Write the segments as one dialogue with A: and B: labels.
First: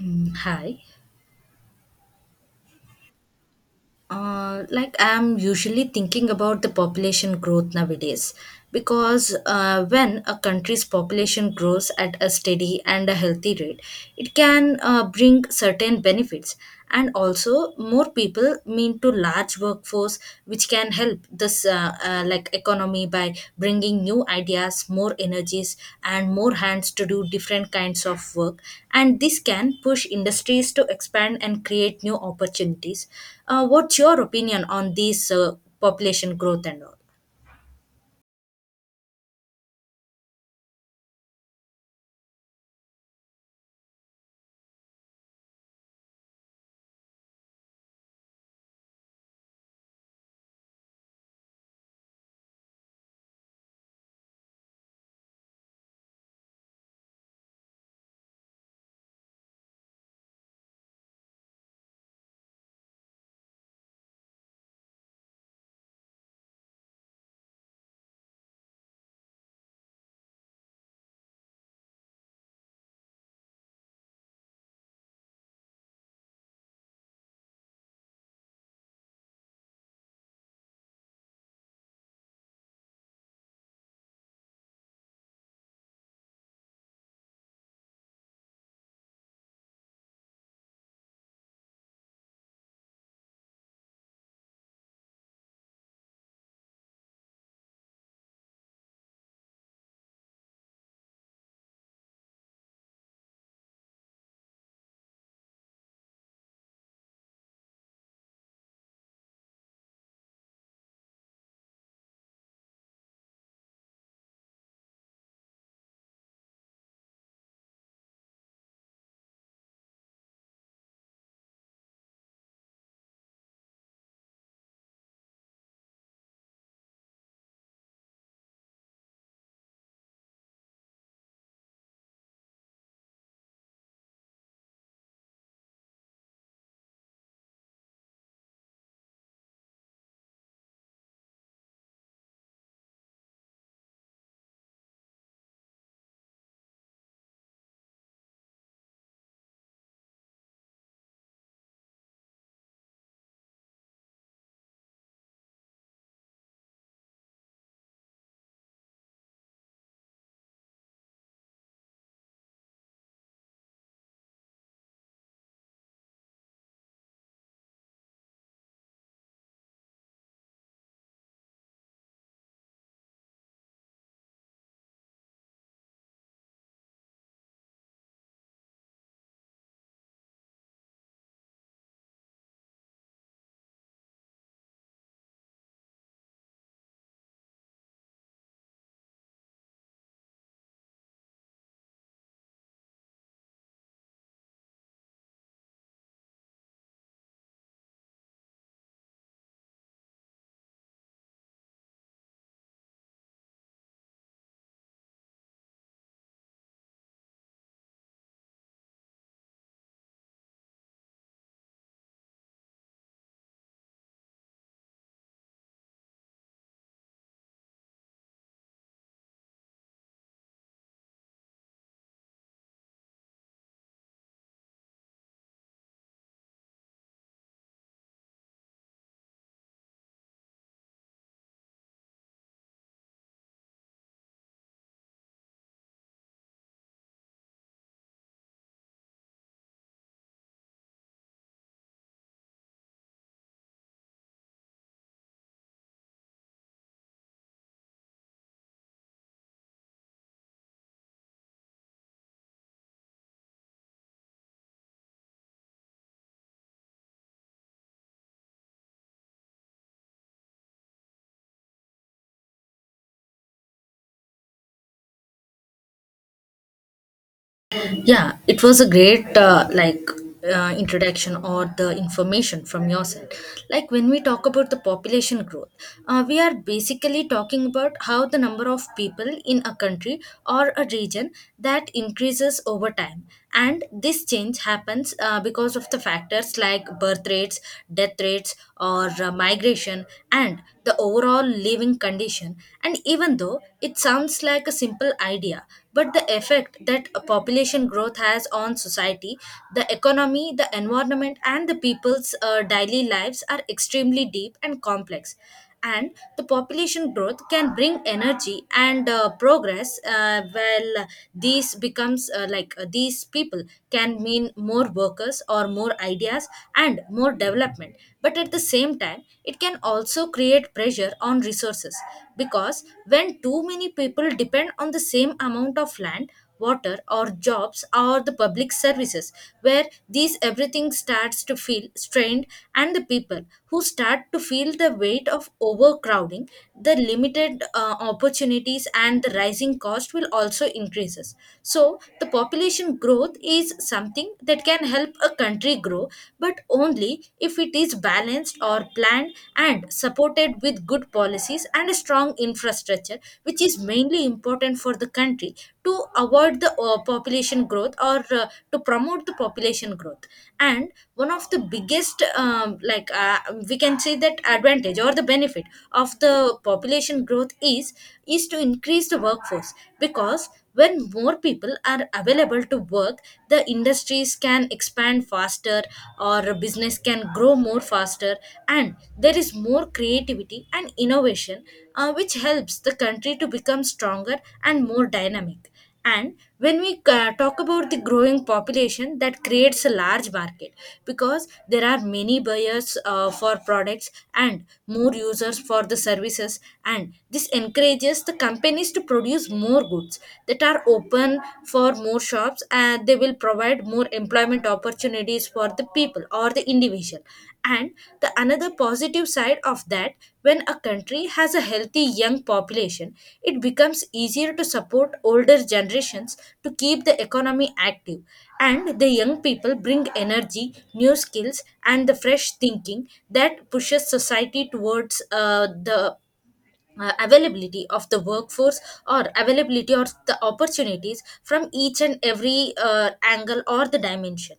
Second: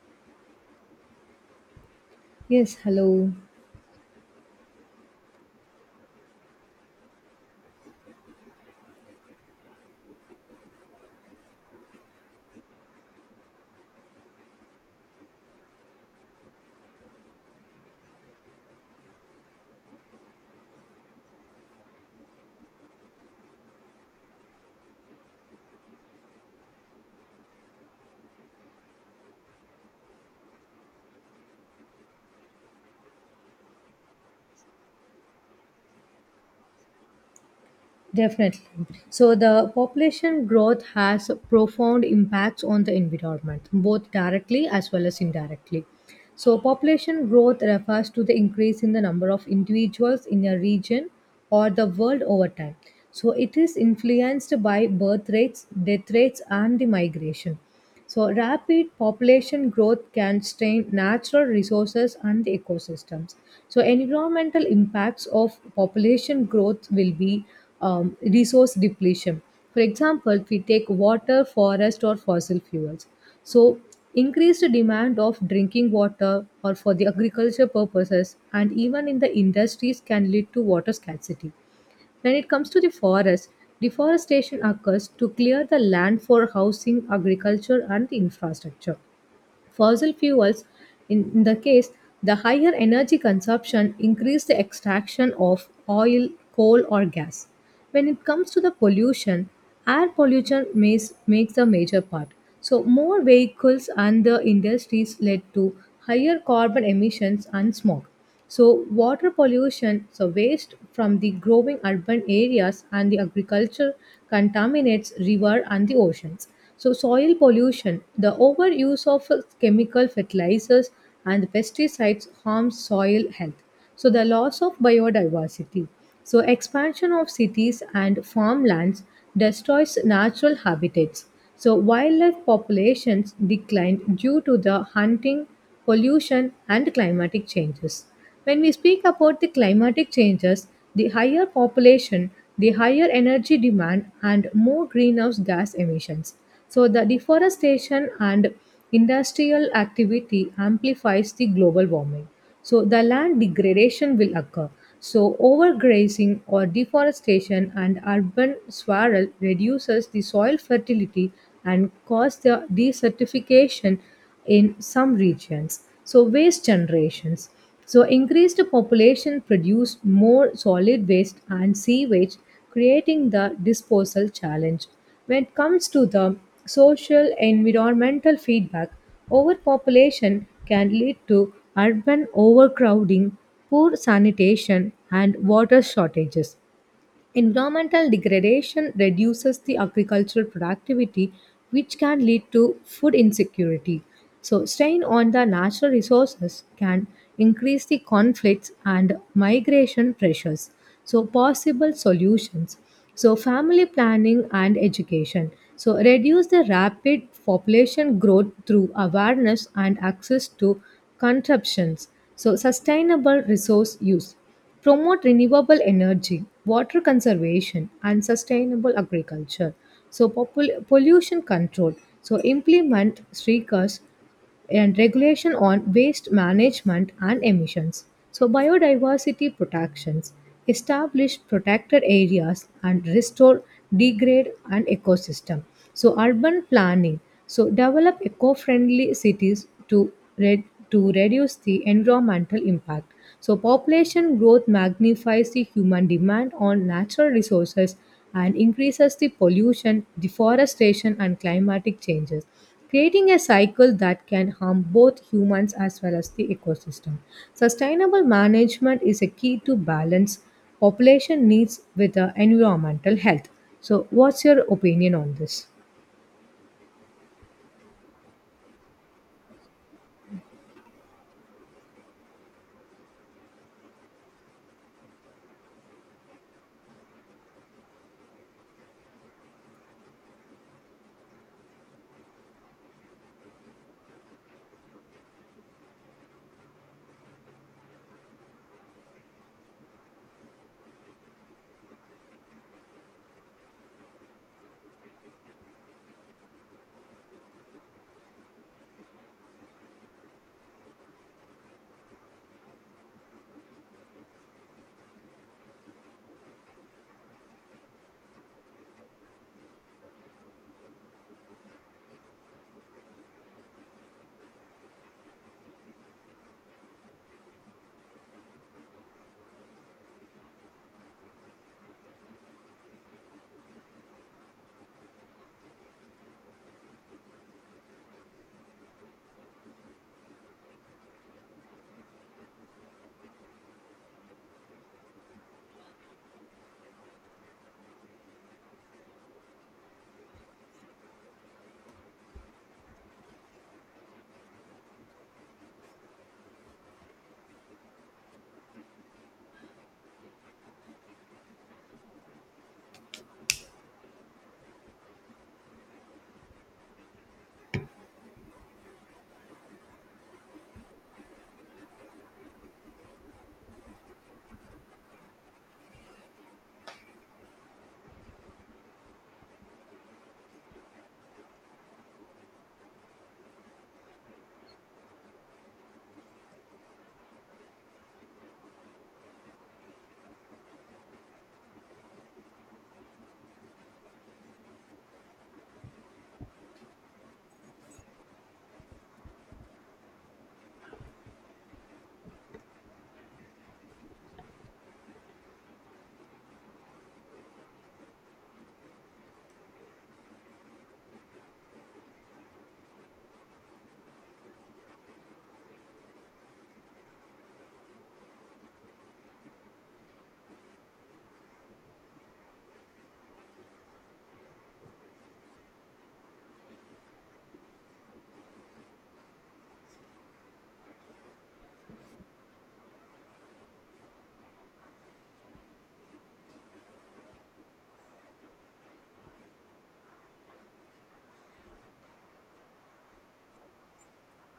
A: Hi.
B: Yes, hello.
A: Like I'm usually thinking about the population growth nowadays because when a country's population grows at a steady and a healthy rate, it can bring certain benefits, and also more people mean to large workforce which can help this like economy by bringing new ideas, more energies, and more hands to do different kinds of work, and this can push industries to expand and create new opportunities. What's your opinion on these population growth and all?
B: Definitely. So the population growth has profound impacts on the environment, both directly as well as indirectly. So population growth refers to the increase in the number of individuals in a region or the world over time. So it is influenced by birth rates, death rates, and the migration. So, rapid population growth can strain natural resources and the ecosystems. So, environmental impacts of population growth will be resource depletion. For example, if we take water, forest, or fossil fuels. So, increased demand of drinking water or for the agriculture purposes and even in the industries can lead to water scarcity when it comes to the forest, deforestation occurs to clear the land for housing, agriculture, and infrastructure. Fossil fuels, in the case, the higher energy consumption increase the extraction of oil, coal, or gas. When it comes to the pollution, air pollution makes a major part. So, more vehicles and the industries led to higher carbon emissions and smog. So, water pollution, so waste from the growing urban areas and the agriculture contaminates river and the oceans. So, soil pollution, the overuse of chemical fertilizers and pesticides harms soil health. So the loss of biodiversity. So expansion of cities and farmlands destroys natural habitats. So wildlife populations declined due to the hunting, pollution and climatic changes. When we speak about the climatic changes, the higher population, the higher energy demand and more greenhouse gas emissions. So the deforestation and industrial activity amplifies the global warming. So the land degradation will occur. So overgrazing or deforestation and urban swirl reduces the soil fertility and cause the desertification in some regions. So waste generations. So increased population produce more solid waste and sewage, creating the disposal challenge. When it comes to the social environmental feedback, overpopulation can lead to urban overcrowding, poor sanitation, and water shortages. Environmental degradation reduces the agricultural productivity, which can lead to food insecurity. So, strain on the natural resources can increase the conflicts and migration pressures. So, possible solutions. So, family planning and education. So, reduce the rapid population growth through awareness and access to contraptions. So, sustainable resource use promote renewable energy, water conservation, and sustainable agriculture. So, pollution control. So, implement SRICAS and regulation on waste management and emissions. So, biodiversity protections. Establish protected areas and restore degrade and ecosystem. So, urban planning. So, develop eco-friendly cities to, re- to reduce the environmental impact. So, population growth magnifies the human demand on natural resources and increases the pollution, deforestation, and climatic changes, creating a cycle that can harm both humans as well as the ecosystem. Sustainable management is a key to balance population needs with the environmental health. So, what's your opinion on this?
A: Yeah, it was a great introduction or the information from your side. Like when we talk about the population growth, we are basically talking about how the number of people in a country or a region that increases over time, and this change happens because of the factors like birth rates, death rates, or migration and the overall living condition. And even though it sounds like a simple idea, but the effect that a population growth has on society, the economy, the environment, and the people's daily lives are extremely deep and complex. And the population growth can bring energy and progress. Well, these becomes these people can mean more workers or more ideas and more development, but at the same time it can also create pressure on resources, because when too many people depend on the same amount of land, water, or jobs, or the public services, where these everything starts to feel strained, and the people who start to feel the weight of overcrowding, the limited opportunities and the rising cost will also increases. So the population growth is something that can help a country grow, but only if it is balanced or planned and supported with good policies and a strong infrastructure, which is mainly important for the country to avoid the population growth or to promote the population growth. And one of the biggest, we can say that advantage or the benefit of the population growth is to increase the workforce, because when more people are available to work, the industries can expand faster or business can grow more faster, and there is more creativity and innovation, which helps the country to become stronger and more dynamic. And when we talk about the growing population, that creates a large market because there are many buyers for products and more users for the services. And this encourages the companies to produce more goods that are open for more shops, and they will provide more employment opportunities for the people or the individual. And the another positive side of that, when a country has a healthy young population, it becomes easier to support older generations, to keep the economy active, and the young people bring energy, new skills, and the fresh thinking that pushes society towards the availability of the workforce or availability or the opportunities from each and every angle or the dimension.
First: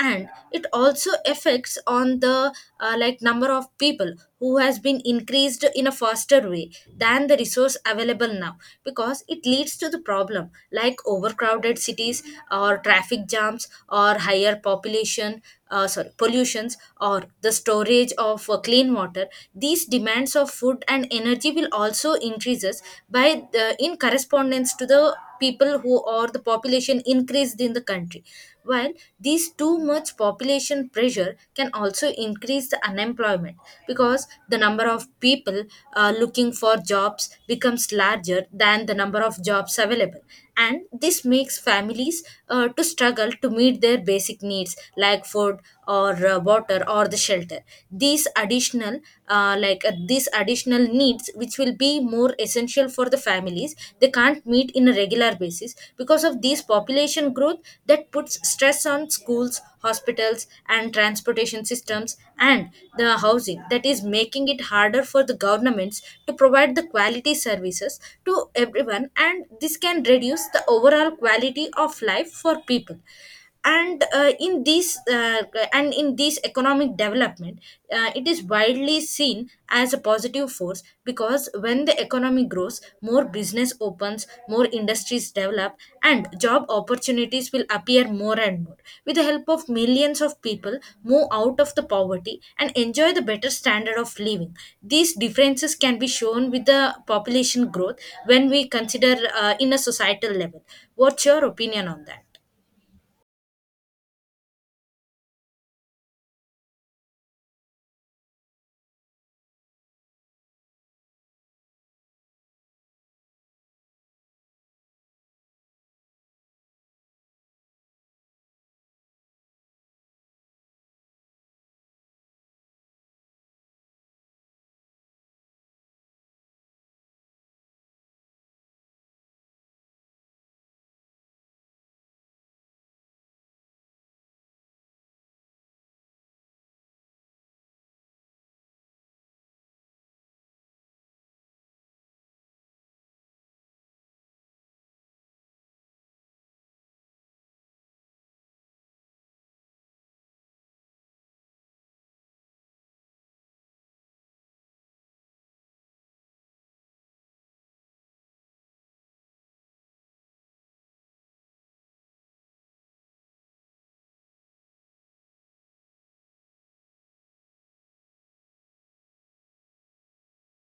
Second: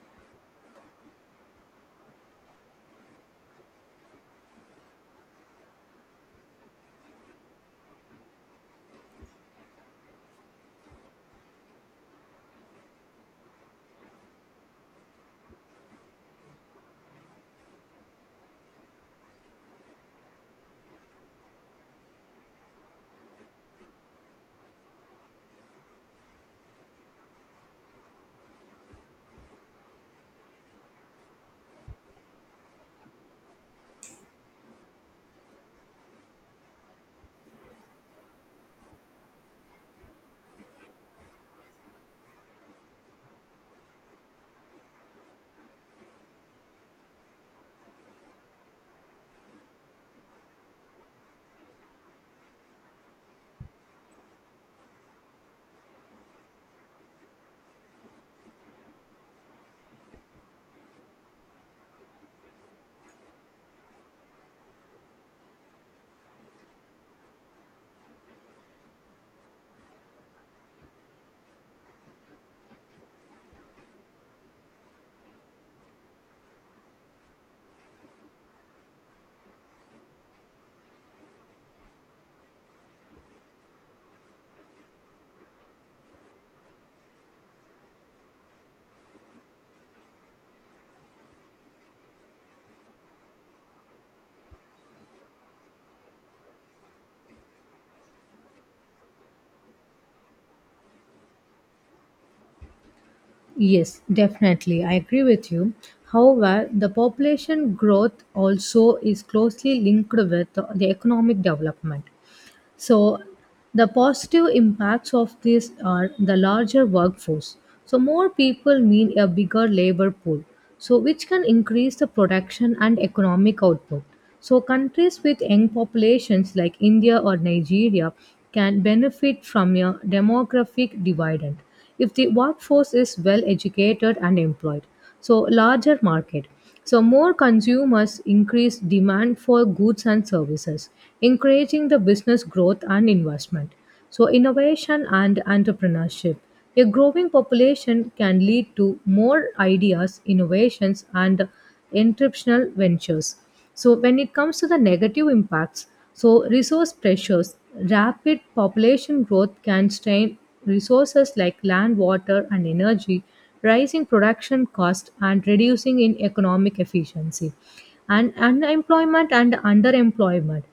A: And it also affects on the number of people who has been increased in a faster way than the resource available now, because it leads to the problem like overcrowded cities or traffic jams or higher population, sorry, pollutions, or the storage of clean water. These demands of food and energy will also increases by the, in correspondence to the people who or the population increased in the country, while these too much population pressure can also increase the unemployment, because the number of people looking for jobs becomes larger than the number of jobs available, and this makes families to struggle to meet their basic needs like food or water or the shelter. These additional these additional needs which will be more essential for the families they can't meet in a regular basis because of these population growth, that puts stress on schools, hospitals, and transportation systems, and the housing, that is making it harder for the governments to provide the quality services to everyone, and this can reduce the overall quality of life for people. And in this and in this economic development, it is widely seen as a positive force, because when the economy grows, more business opens, more industries develop, and job opportunities will appear more and more, with the help of millions of people move out of the poverty and enjoy the better standard of living. These differences can be shown with the population growth when we consider in a societal level. What's your opinion on that?
B: Yes, definitely. I agree with you. However, the population growth also is closely linked with the economic development. So, the positive impacts of this are the larger workforce. So, more people mean a bigger labor pool, so which can increase the production and economic output. So, countries with young populations like India or Nigeria can benefit from a demographic dividend if the workforce is well educated and employed, so larger market, so more consumers increase demand for goods and services, encouraging the business growth and investment. So innovation and entrepreneurship, a growing population can lead to more ideas, innovations, and entrepreneurial ventures. So when it comes to the negative impacts, so resource pressures, rapid population growth can strain resources like land, water, and energy, rising production cost and reducing in economic efficiency, and unemployment and underemployment.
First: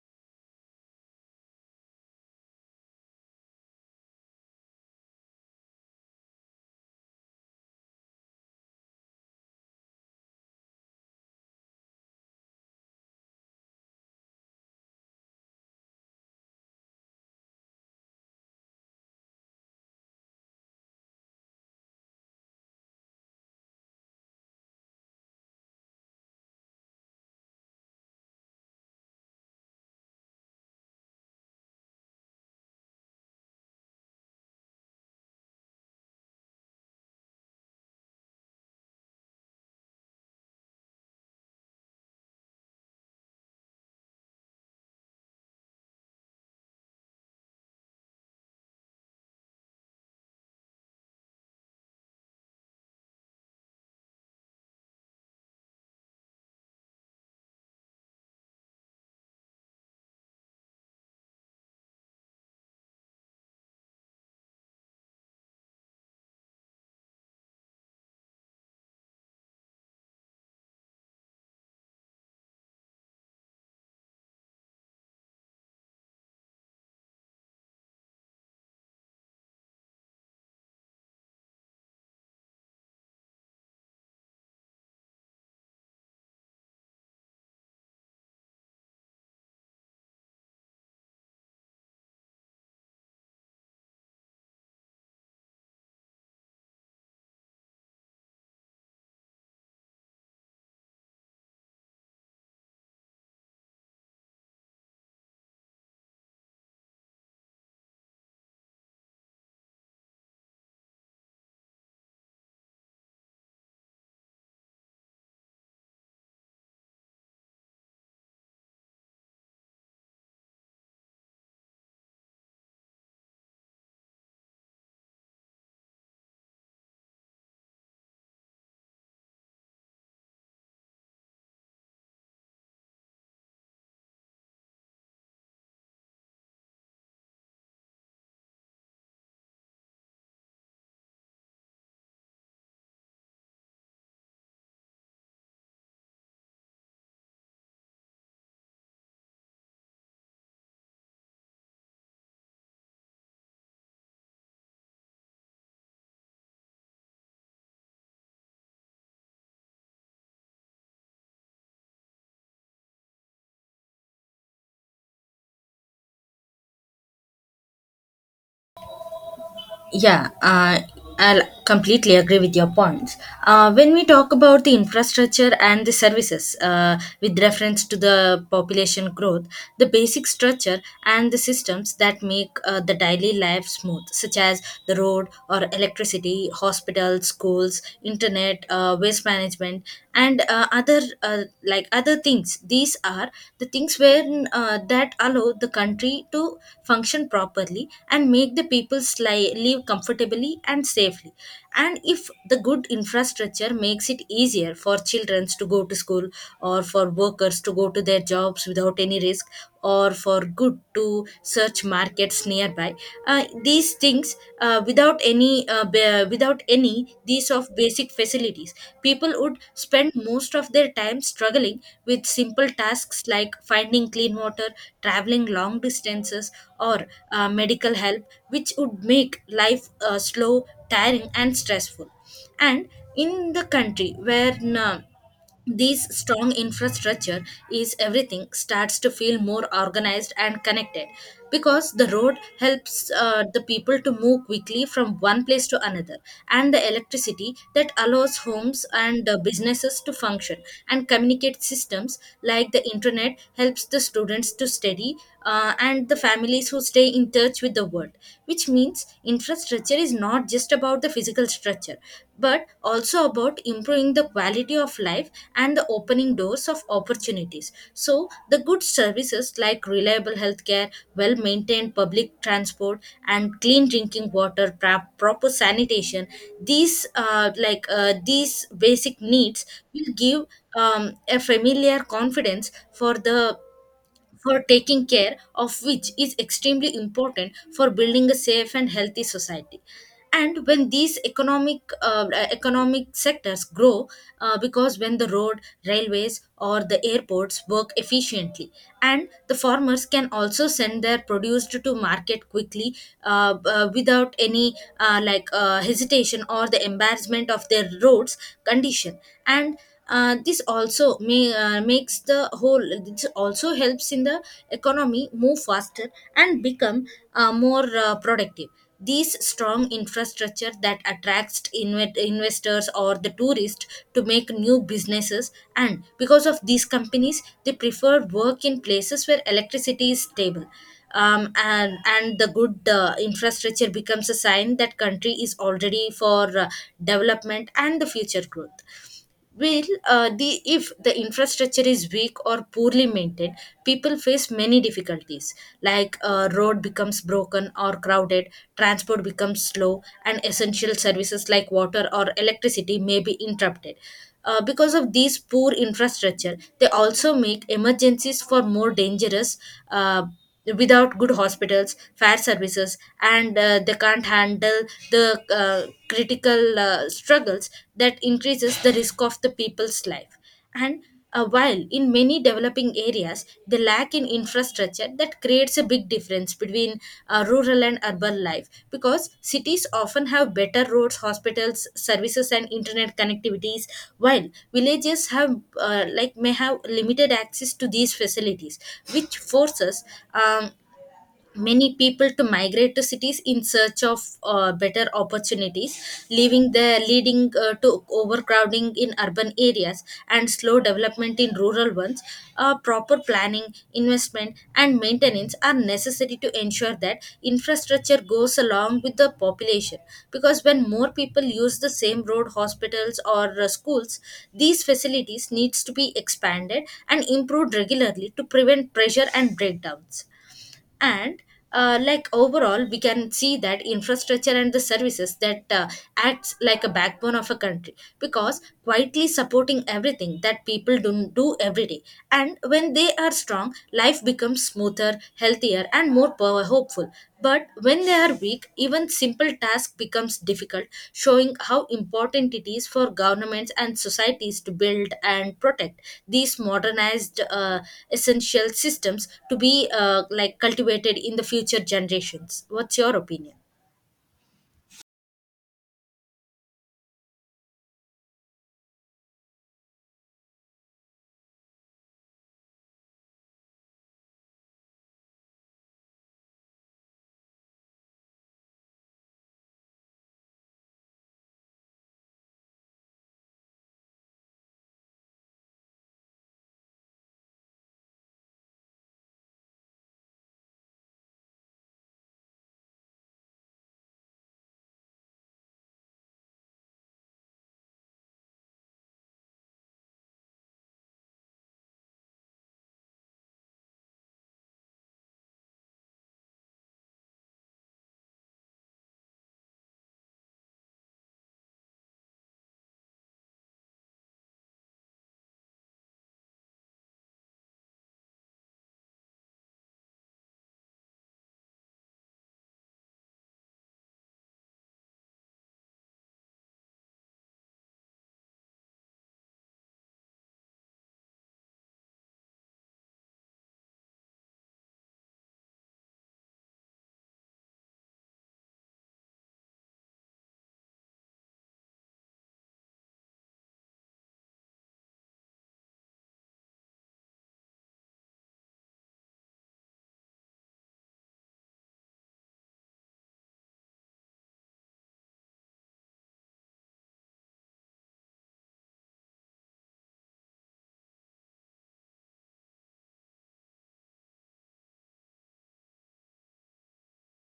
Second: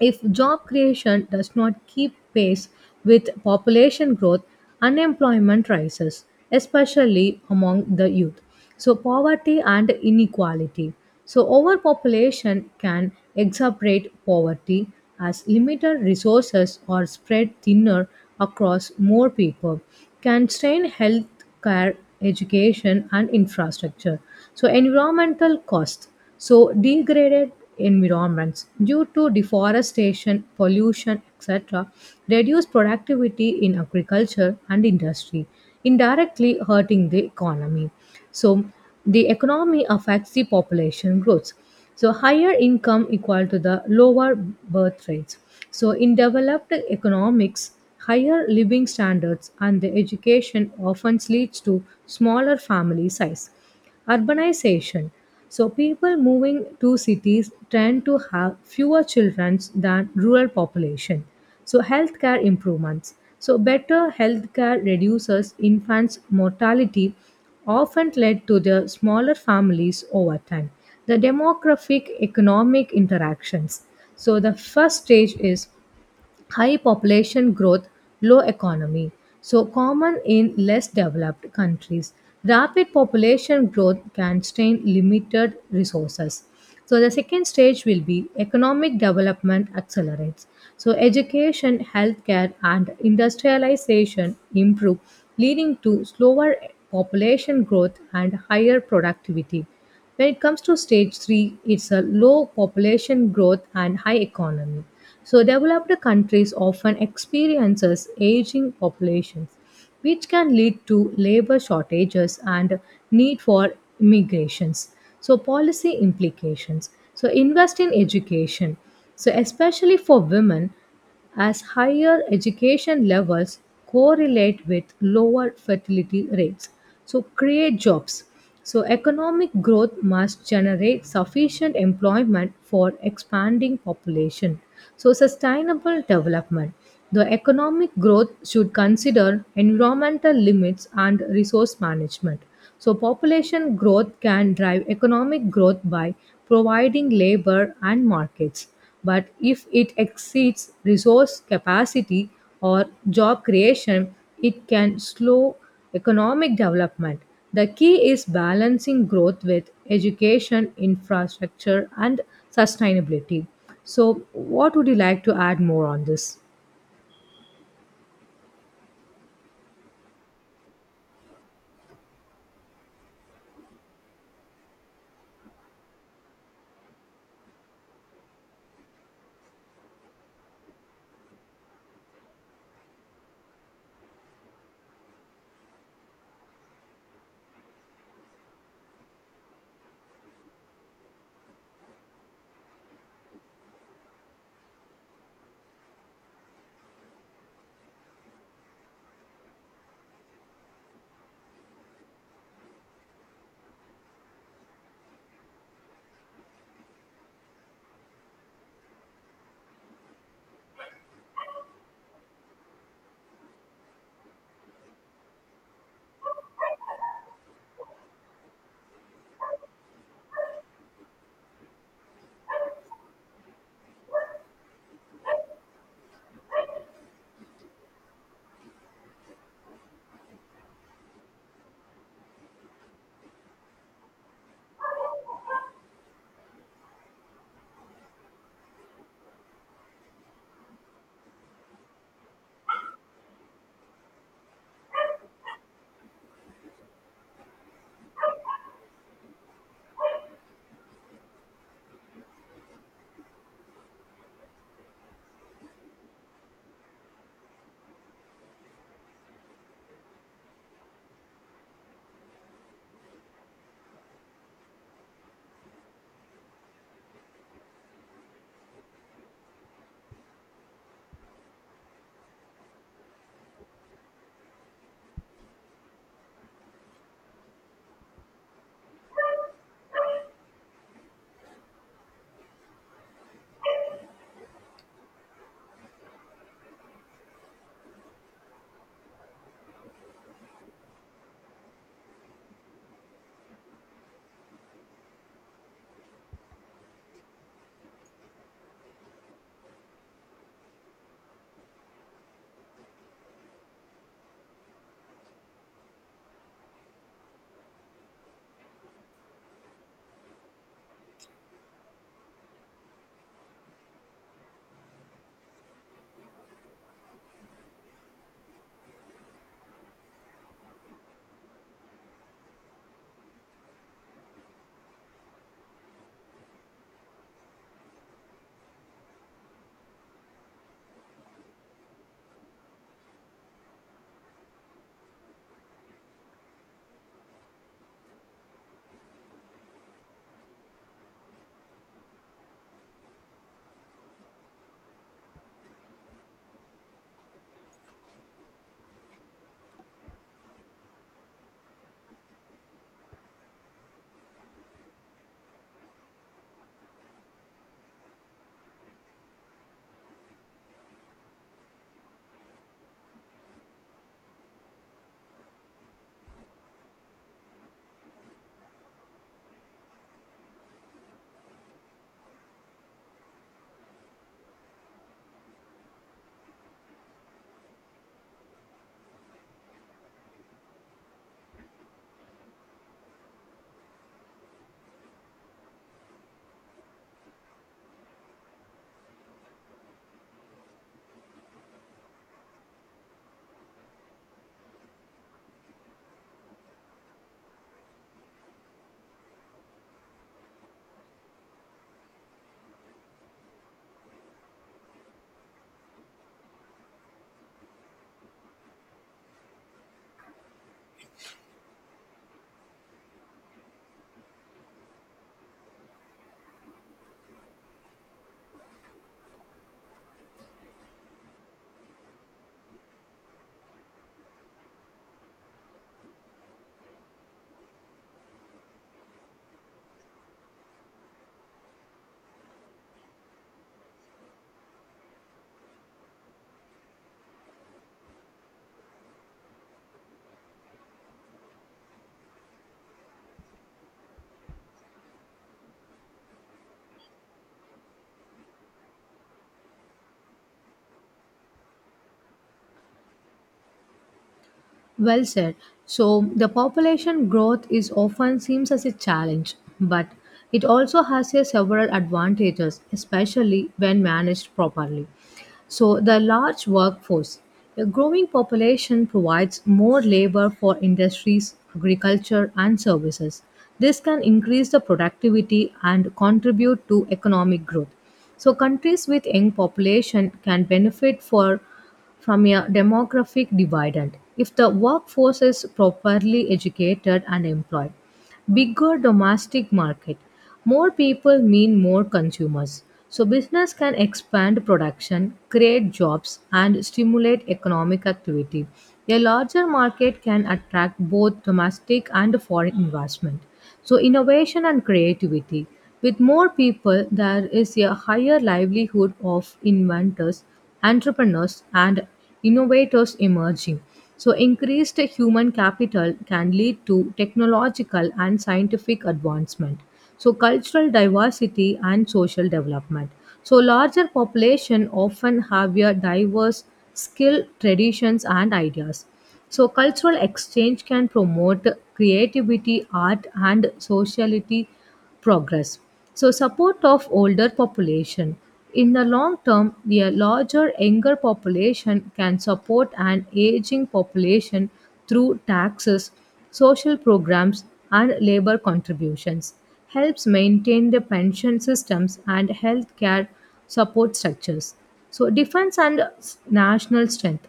B: If job creation does not keep pace with population growth, unemployment rises, especially among the youth. So, poverty and inequality. So, overpopulation can exacerbate poverty as limited resources are spread thinner across more people, can strain health care, education, and infrastructure. So, environmental costs. So, degraded environments due to deforestation, pollution, etc., reduce productivity in agriculture and industry, indirectly hurting the economy. So, the economy affects the population growth. So, higher income equal to the lower birth rates. So, in developed economics, higher living standards and the education often leads to smaller family size, urbanization, so people moving to cities tend to have fewer children than rural population. So healthcare improvements, so better healthcare reduces infants mortality, often led to the smaller families over time. The demographic economic interactions, so the first stage is high population growth, low economy. So, common in less developed countries. Rapid population growth can strain limited resources. So, the second stage will be economic development accelerates. So, education, healthcare, and industrialization improve, leading to slower population growth and higher productivity. When it comes to stage three, it's a low population growth and high economy. So developed countries often experiences aging populations, which can lead to labor shortages and need for immigrations. So policy implications. So invest in education. So especially for women, as higher education levels correlate with lower fertility rates, so create jobs, so economic growth must generate sufficient employment for expanding population. So sustainable development, the economic growth should consider environmental limits and resource management. So population growth can drive economic growth by providing labor and markets, but if it exceeds resource capacity or job creation, it can slow economic development. The key is balancing growth with education, infrastructure, and sustainability. So, what would you like to add more on this?
A: Yeah, I'll completely agree with your points. When we talk about the infrastructure and the services with reference to the population growth, the basic structure and the systems that make the daily life smooth, such as the road or electricity, hospitals, schools, internet, waste management, and other things. These are the things where that allow the country to function properly and make the people live comfortably and safely. And if the good infrastructure makes it easier for children to go to school, or for workers to go to their jobs without any risk, or for good to search markets nearby, these things without any these of basic facilities, people would spend most of their time struggling with simple tasks like finding clean water, traveling long distances, or medical help, which would make life slow, tiring and stressful. And in the country where uh, this strong infrastructure is, everything starts to feel more organized and connected, because the road helps the people to move quickly from one place to another, and the electricity that allows homes and businesses to function, and communicate systems like the internet helps the students to study and the families who stay in touch with the world, which means infrastructure is not just about the physical structure, but also about improving the quality of life and the opening doors of opportunities. So, the good services like reliable healthcare, well maintained public transport, and clean drinking water, proper sanitation, these these basic needs will give a familiar confidence for the for taking care of, which is extremely important for building a safe and healthy society. And when these economic sectors grow, because when the road, railways, or the airports work efficiently, and the farmers can also send their produce to market quickly, without any hesitation or the embarrassment of their roads condition. And uh, this also may, uh, makes the whole this also helps in the economy move faster and become more productive. These strong infrastructure that attracts investors or the tourists to make new businesses, and because of these companies, they prefer work in places where electricity is stable, and the good infrastructure becomes a sign that country is already for development and the future growth. Well, the if the infrastructure is weak or poorly maintained, people face many difficulties. Like road becomes broken or crowded, transport becomes slow, and essential services like water or electricity may be interrupted. Because of these poor infrastructure, they also make emergencies for more dangerous. Uh, Without good hospitals, fair services, and they can't handle the critical struggles that increases the risk of the people's life. And while in many developing areas they lack in infrastructure that creates a big difference between rural and urban life, because cities often have better roads, hospitals, services, and internet connectivities, while villages have may have limited access to these facilities, which forces um, many people to migrate to cities in search of better opportunities, leaving the leading to overcrowding in urban areas and slow development in rural ones. Proper planning, investment, and maintenance are necessary to ensure that infrastructure goes along with the population, because when more people use the same road, hospitals, or schools, these facilities needs to be expanded and improved regularly to prevent pressure and breakdowns. And overall we can see that infrastructure and the services that acts like a backbone of a country, because quietly supporting everything that people do every day, and when they are strong, life becomes smoother, healthier, and more power hopeful. But when they are weak, even simple tasks becomes difficult, showing how important it is for governments and societies to build and protect these modernized essential systems to be cultivated in the future generations. What's your opinion?
B: Well said. So, the population growth is often seems as a challenge, but it also has a several advantages, especially when managed properly. So, the large workforce. A growing population provides more labor for industries, agriculture, and services. This can increase the productivity and contribute to economic growth. So, countries with young population can benefit for from a demographic dividend if the workforce is properly educated and employed. Bigger domestic market. More people mean more consumers. So business can expand production, create jobs and stimulate economic activity. A larger market can attract both domestic and foreign investment. So innovation and creativity. With more people, there is a higher livelihood of inventors, entrepreneurs, and innovators emerging. So, increased human capital can lead to technological and scientific advancement. So, cultural diversity and social development. So, larger population often have a diverse skill, traditions, and ideas. So cultural exchange can promote creativity, art, and sociality progress. So support of older population. In the long term, the larger younger population can support an aging population through taxes, social programs, and labor contributions. Helps maintain the pension systems and healthcare support structures. So defense and national strength,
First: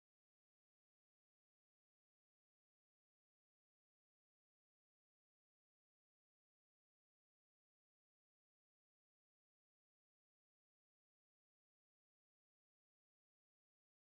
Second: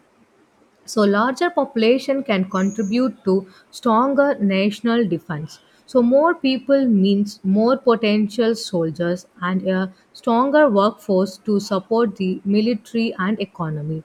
B: so larger population can contribute to stronger national defense. So more people means more potential soldiers and a stronger workforce to support the military and economy.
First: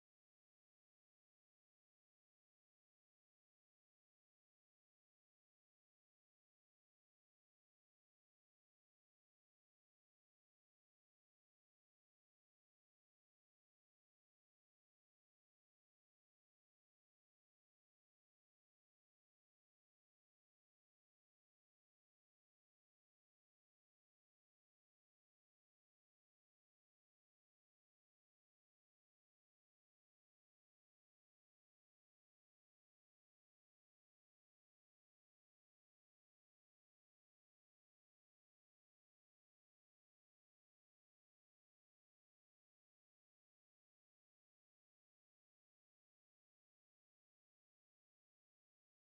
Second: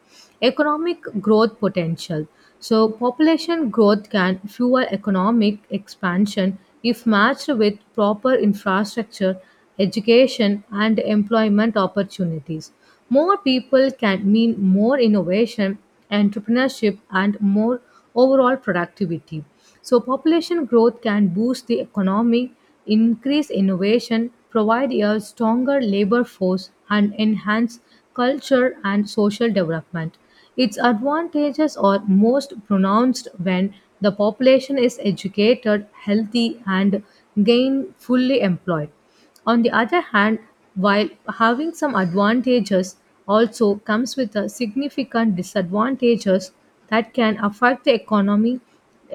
B: Economic growth potential, so population growth can fuel economic expansion if matched with proper infrastructure, education and employment opportunities. More people can mean more innovation, entrepreneurship, and more overall productivity. So, population growth can boost the economy, increase innovation, provide a stronger labor force, and enhance culture and social development. Its advantages are most pronounced when the population is educated, healthy, and gainfully employed. On the other hand, while having some advantages also comes with a significant disadvantages that can affect the economy,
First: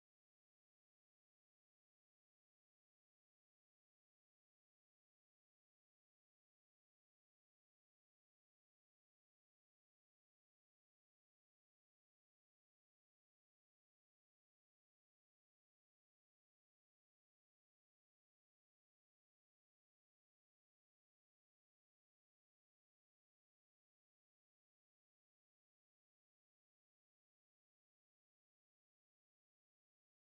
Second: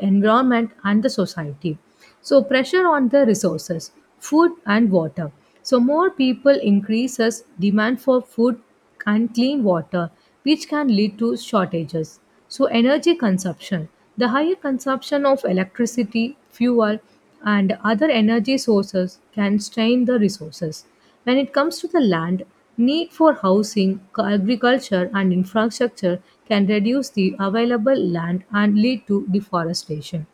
B: environment and the society. So pressure on the resources, food and water. So more people increases demand for food and clean water, which can lead to shortages. So, energy consumption, the higher consumption of electricity, fuel, and other energy sources can strain the resources. When it comes to the land, need for housing, agriculture, and infrastructure can reduce the available land and lead to deforestation,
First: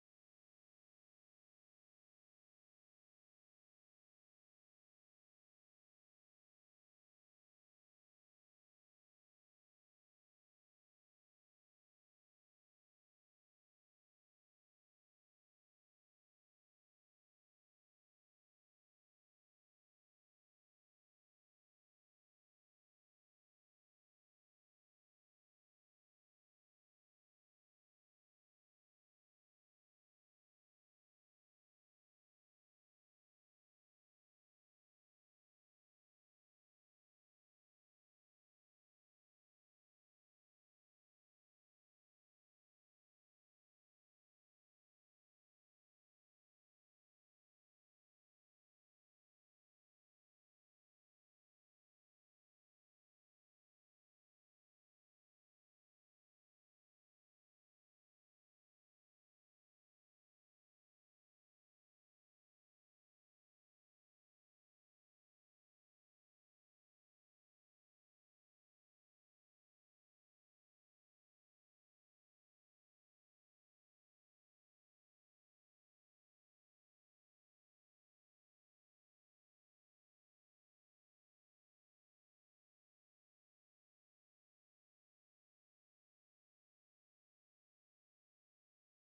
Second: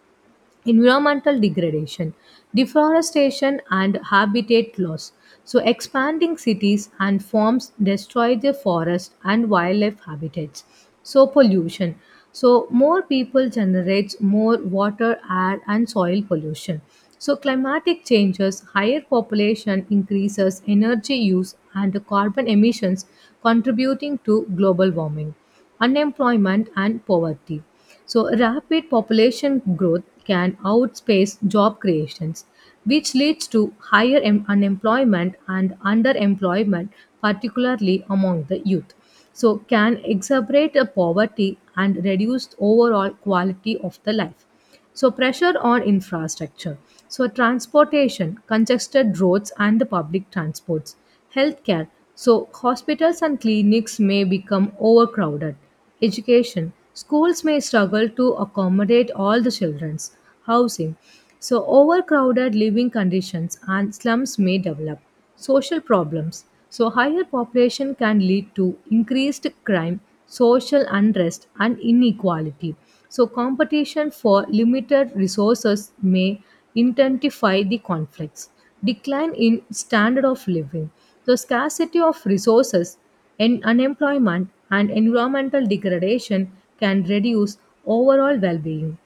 B: environmental degradation, deforestation, and habitat loss. So, expanding cities and farms destroy the forest and wildlife habitats. So, pollution. So, more people generates more water, air, and soil pollution. So, climatic changes, higher population increases energy use and carbon emissions, contributing to global warming, unemployment and poverty. So, rapid population growth can outpace job creations, which leads to higher unemployment and underemployment, particularly among the youth. So, can exacerbate the poverty and reduce overall quality of the life. So, pressure on infrastructure. So, transportation, congested roads and the public transports. Healthcare. So, hospitals and clinics may become overcrowded. Education. Schools may struggle to accommodate all the children's housing. So, overcrowded living conditions and slums may develop social problems. So, higher population can lead to increased crime, social unrest, and inequality. So, competition for limited resources may intensify the conflicts. Decline in standard of living. So, scarcity of resources and unemployment and environmental degradation can reduce overall well being.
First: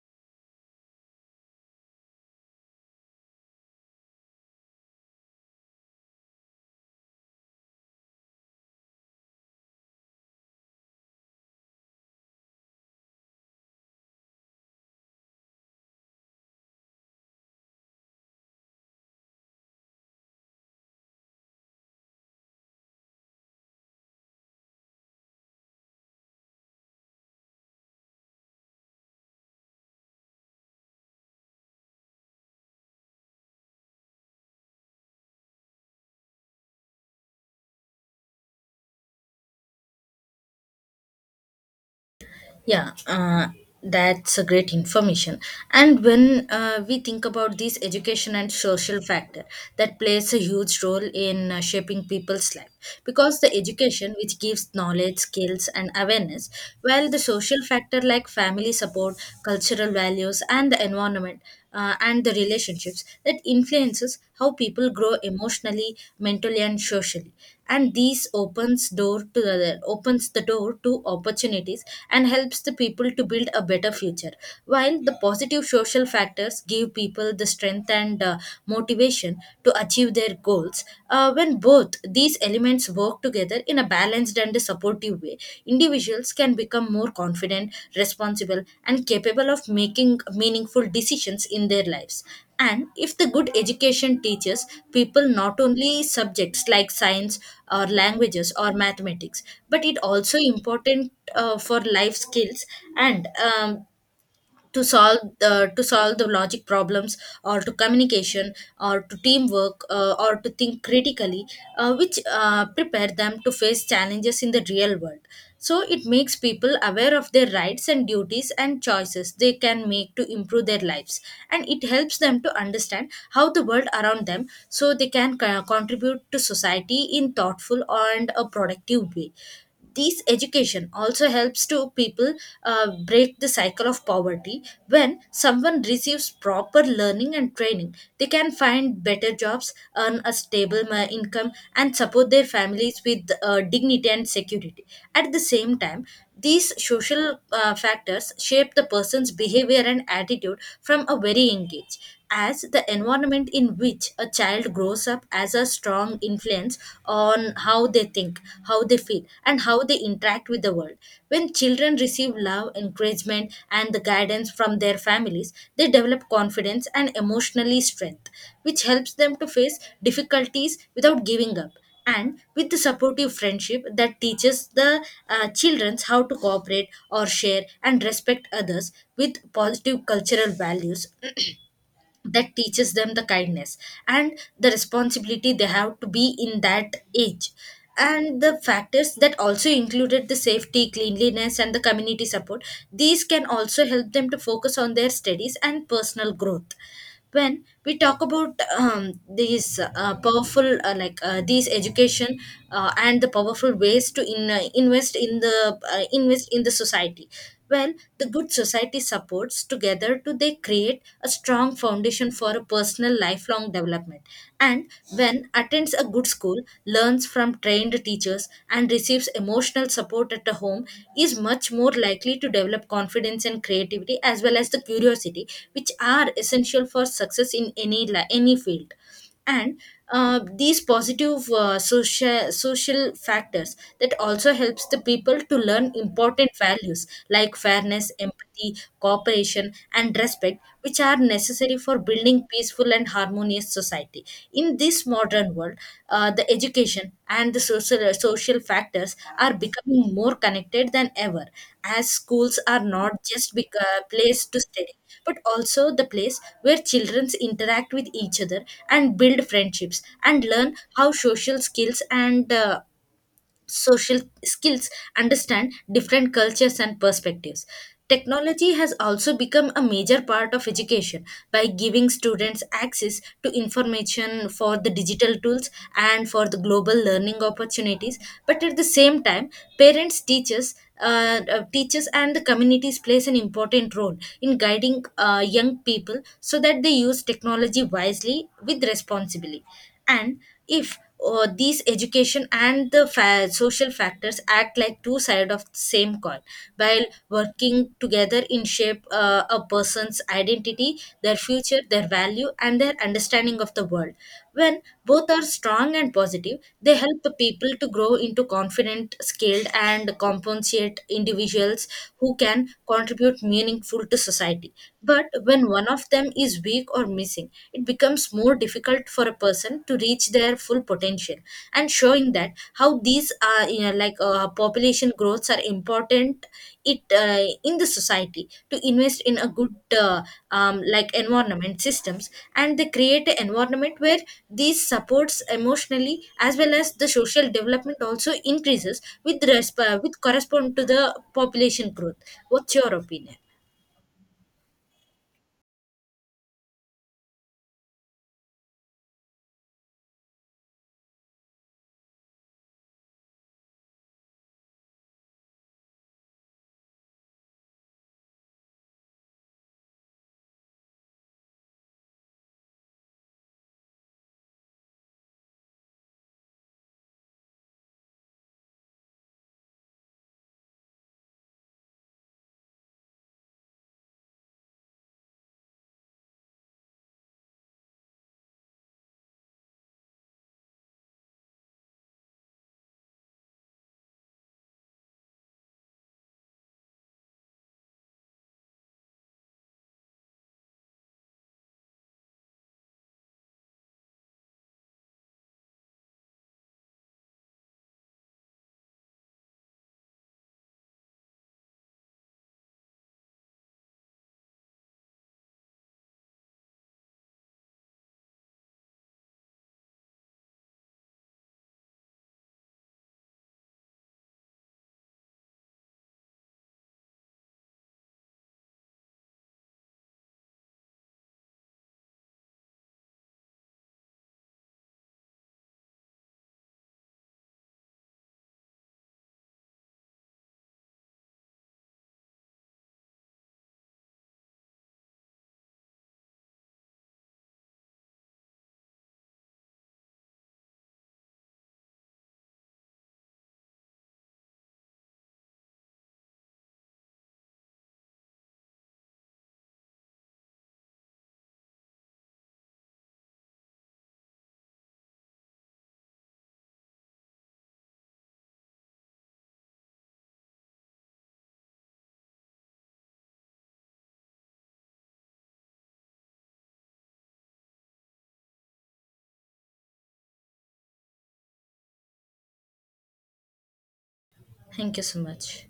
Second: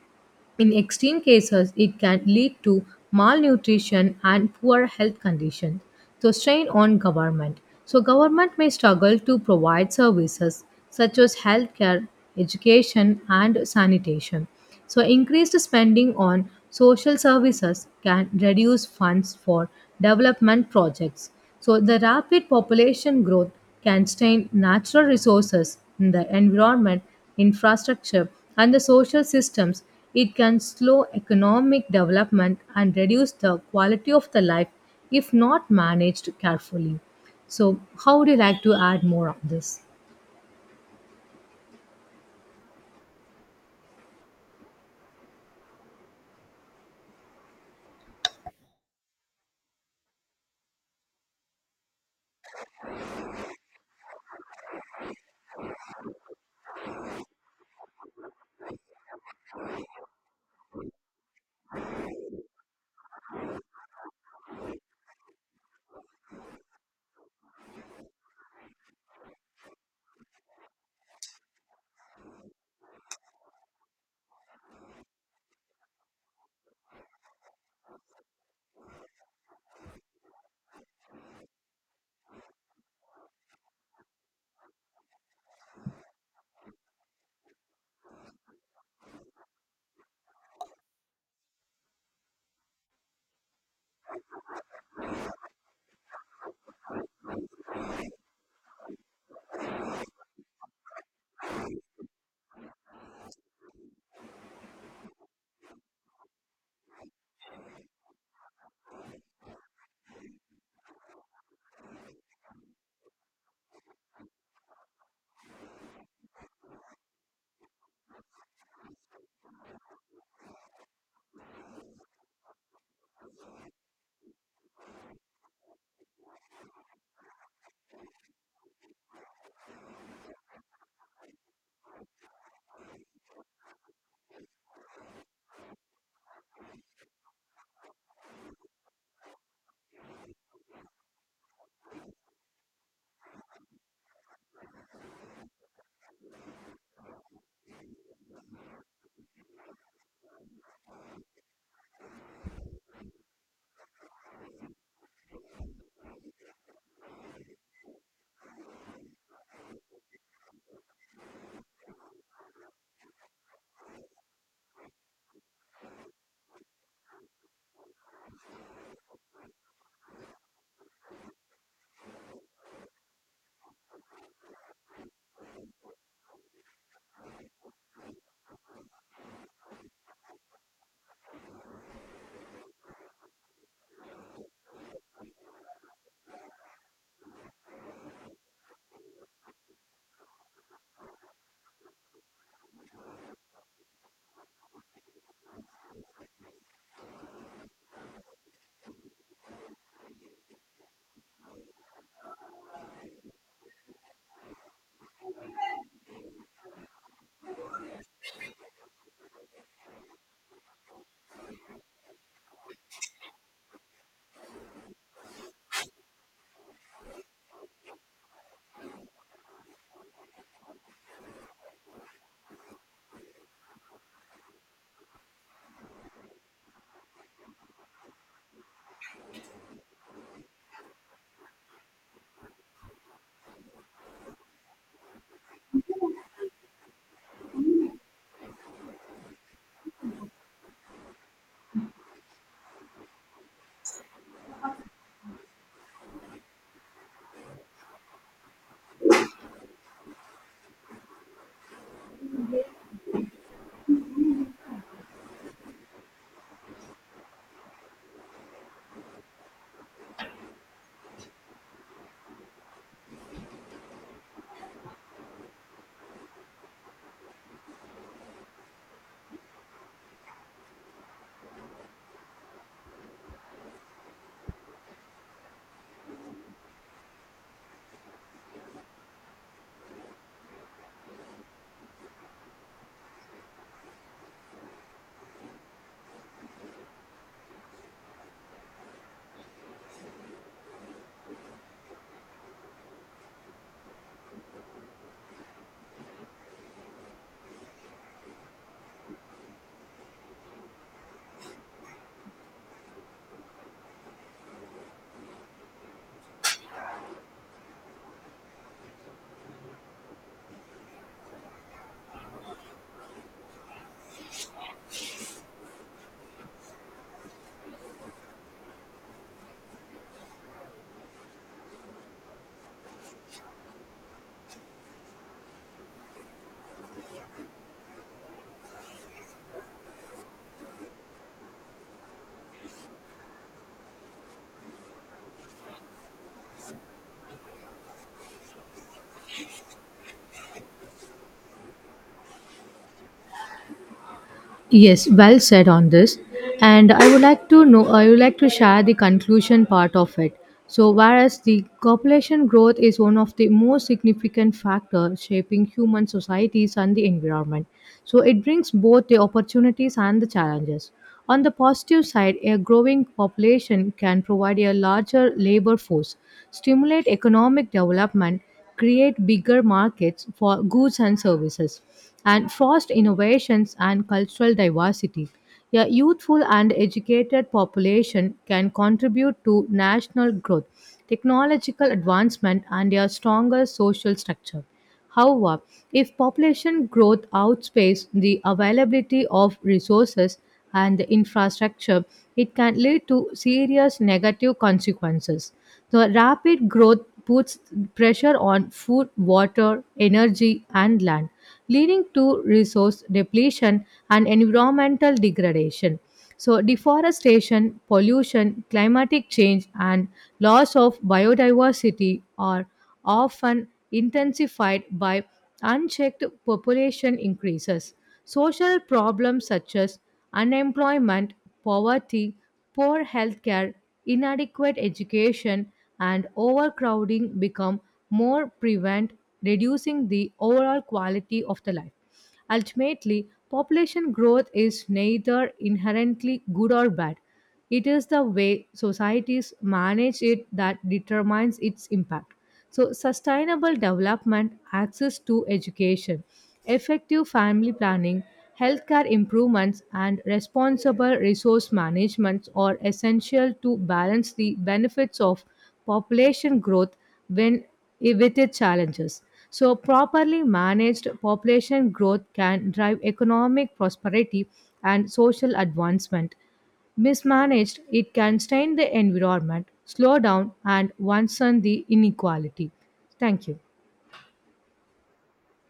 B: In extreme cases, it can lead to malnutrition and poor health conditions. So strain on government. So government may struggle to provide services such as healthcare, education, and sanitation. So increased spending on social services can reduce funds for development projects. So the rapid population growth can strain natural resources in the environment, infrastructure, and the social systems, it can slow economic development and reduce the quality of the life if not managed carefully. So, how would you like to add more on this?
A: Yeah, that's a great information. And when we think about this education and social factor, that plays a huge role in shaping people's life because the education which gives knowledge, skills, and awareness, while the social factor like family support, cultural values, and the environment. And the relationships that influences how people grow emotionally mentally and socially and these opens door to the opens the door to opportunities and helps the people to build a better future while the positive social factors give people the strength and motivation to achieve their goals. Uh, when both these elements work together in a balanced and supportive way, individuals can become more confident responsible and capable of making meaningful decisions in their lives. And if the good education teaches people not only subjects like science or languages or mathematics, but it also important for life skills and to solve the logic problems or to communication or to teamwork or to think critically, which prepare them to face challenges in the real world. So it makes people aware of their rights and duties and choices they can make to improve their lives, and it helps them to understand how the world around them so they can contribute to society in thoughtful and a productive way. This education also helps to people break the cycle of poverty. When someone receives proper learning and training, they can find better jobs, earn a stable income, and support their families with dignity and security. At the same time, these social factors shape the person's behavior and attitude from a very young age, as the environment in which a child grows up has a strong influence on how they think, how they feel, and how they interact with the world. When children receive love, encouragement, and the guidance from their families, they develop confidence and emotionally strength, which helps them to face difficulties without giving up, and with the supportive friendship that teaches the children how to cooperate or share and respect others with positive cultural values that teaches them the kindness and the responsibility they have to be in that age. And the factors that also included the safety cleanliness and the community support, these can also help them to focus on their studies and personal growth. When we talk about these powerful these education and the powerful ways to invest in the society, when the good society supports together to they create a strong foundation for a personal lifelong development. And when attends a good school, learns from trained teachers and receives emotional support at the home is much more likely to develop confidence and creativity as well as the curiosity which are essential for success in any any field. And these positive social factors that also helps the people to learn important values like fairness empathy cooperation and respect which are necessary for building peaceful and harmonious society. In this modern world, the education and the social factors are becoming more connected than ever, as schools are not just place to study but also the place where children interact with each other and build friendships and learn how social skills and social skills understand different cultures and perspectives. Technology has also become a major part of education by giving students access to information for the digital tools and for the global learning opportunities. But at the same time, parents, teachers, teachers and the communities plays an important role in guiding young people so that they use technology wisely with responsibility. And if these education and the social factors act like two sides of the same coin, while working together in shape a person's identity their future their value and their understanding of the world. When both are strong and positive they help the people to grow into confident skilled and compensate individuals who can contribute meaningful to society, but when one of them is weak or missing it becomes more difficult for a person to reach their full potential. And showing that how these are population growths are important, it in the society to invest in a good like environment systems, and they create an environment where these supports emotionally as well as the social development also increases with with correspond to the population growth. What's your opinion?
B: Yes, well said on this. And I would like to know, I would like to share the conclusion part of it. So, whereas the population growth is one of the most significant factors shaping human societies and the environment, so it brings both the opportunities and the challenges. On the positive side, a growing population can provide a larger labor force, stimulate economic development, create bigger markets for goods and services, and foster innovations and cultural diversity. A youthful and educated population can contribute to national growth, technological advancement, and a stronger social structure. However, if population growth outpaces the availability of resources and the infrastructure, it can lead to serious negative consequences. The rapid growth puts pressure on food, water, energy, and land, leading to resource depletion and environmental degradation. So, deforestation, pollution, climatic change, and loss of biodiversity are often intensified by unchecked population increases. Social problems such as unemployment, poverty, poor healthcare, inadequate education and overcrowding become more prevalent, reducing the overall quality of the life. Ultimately, population growth is neither inherently good or bad. It is the way societies manage it that determines its impact. So, sustainable development, access to education, effective family planning, healthcare improvements, and responsible resource management are essential to balance the benefits of population growth when, with its challenges. So, properly managed population growth can drive economic prosperity and social advancement. Mismanaged, it can strain the environment, slow down, and worsen the inequality. Thank you.
A: Thank you so much.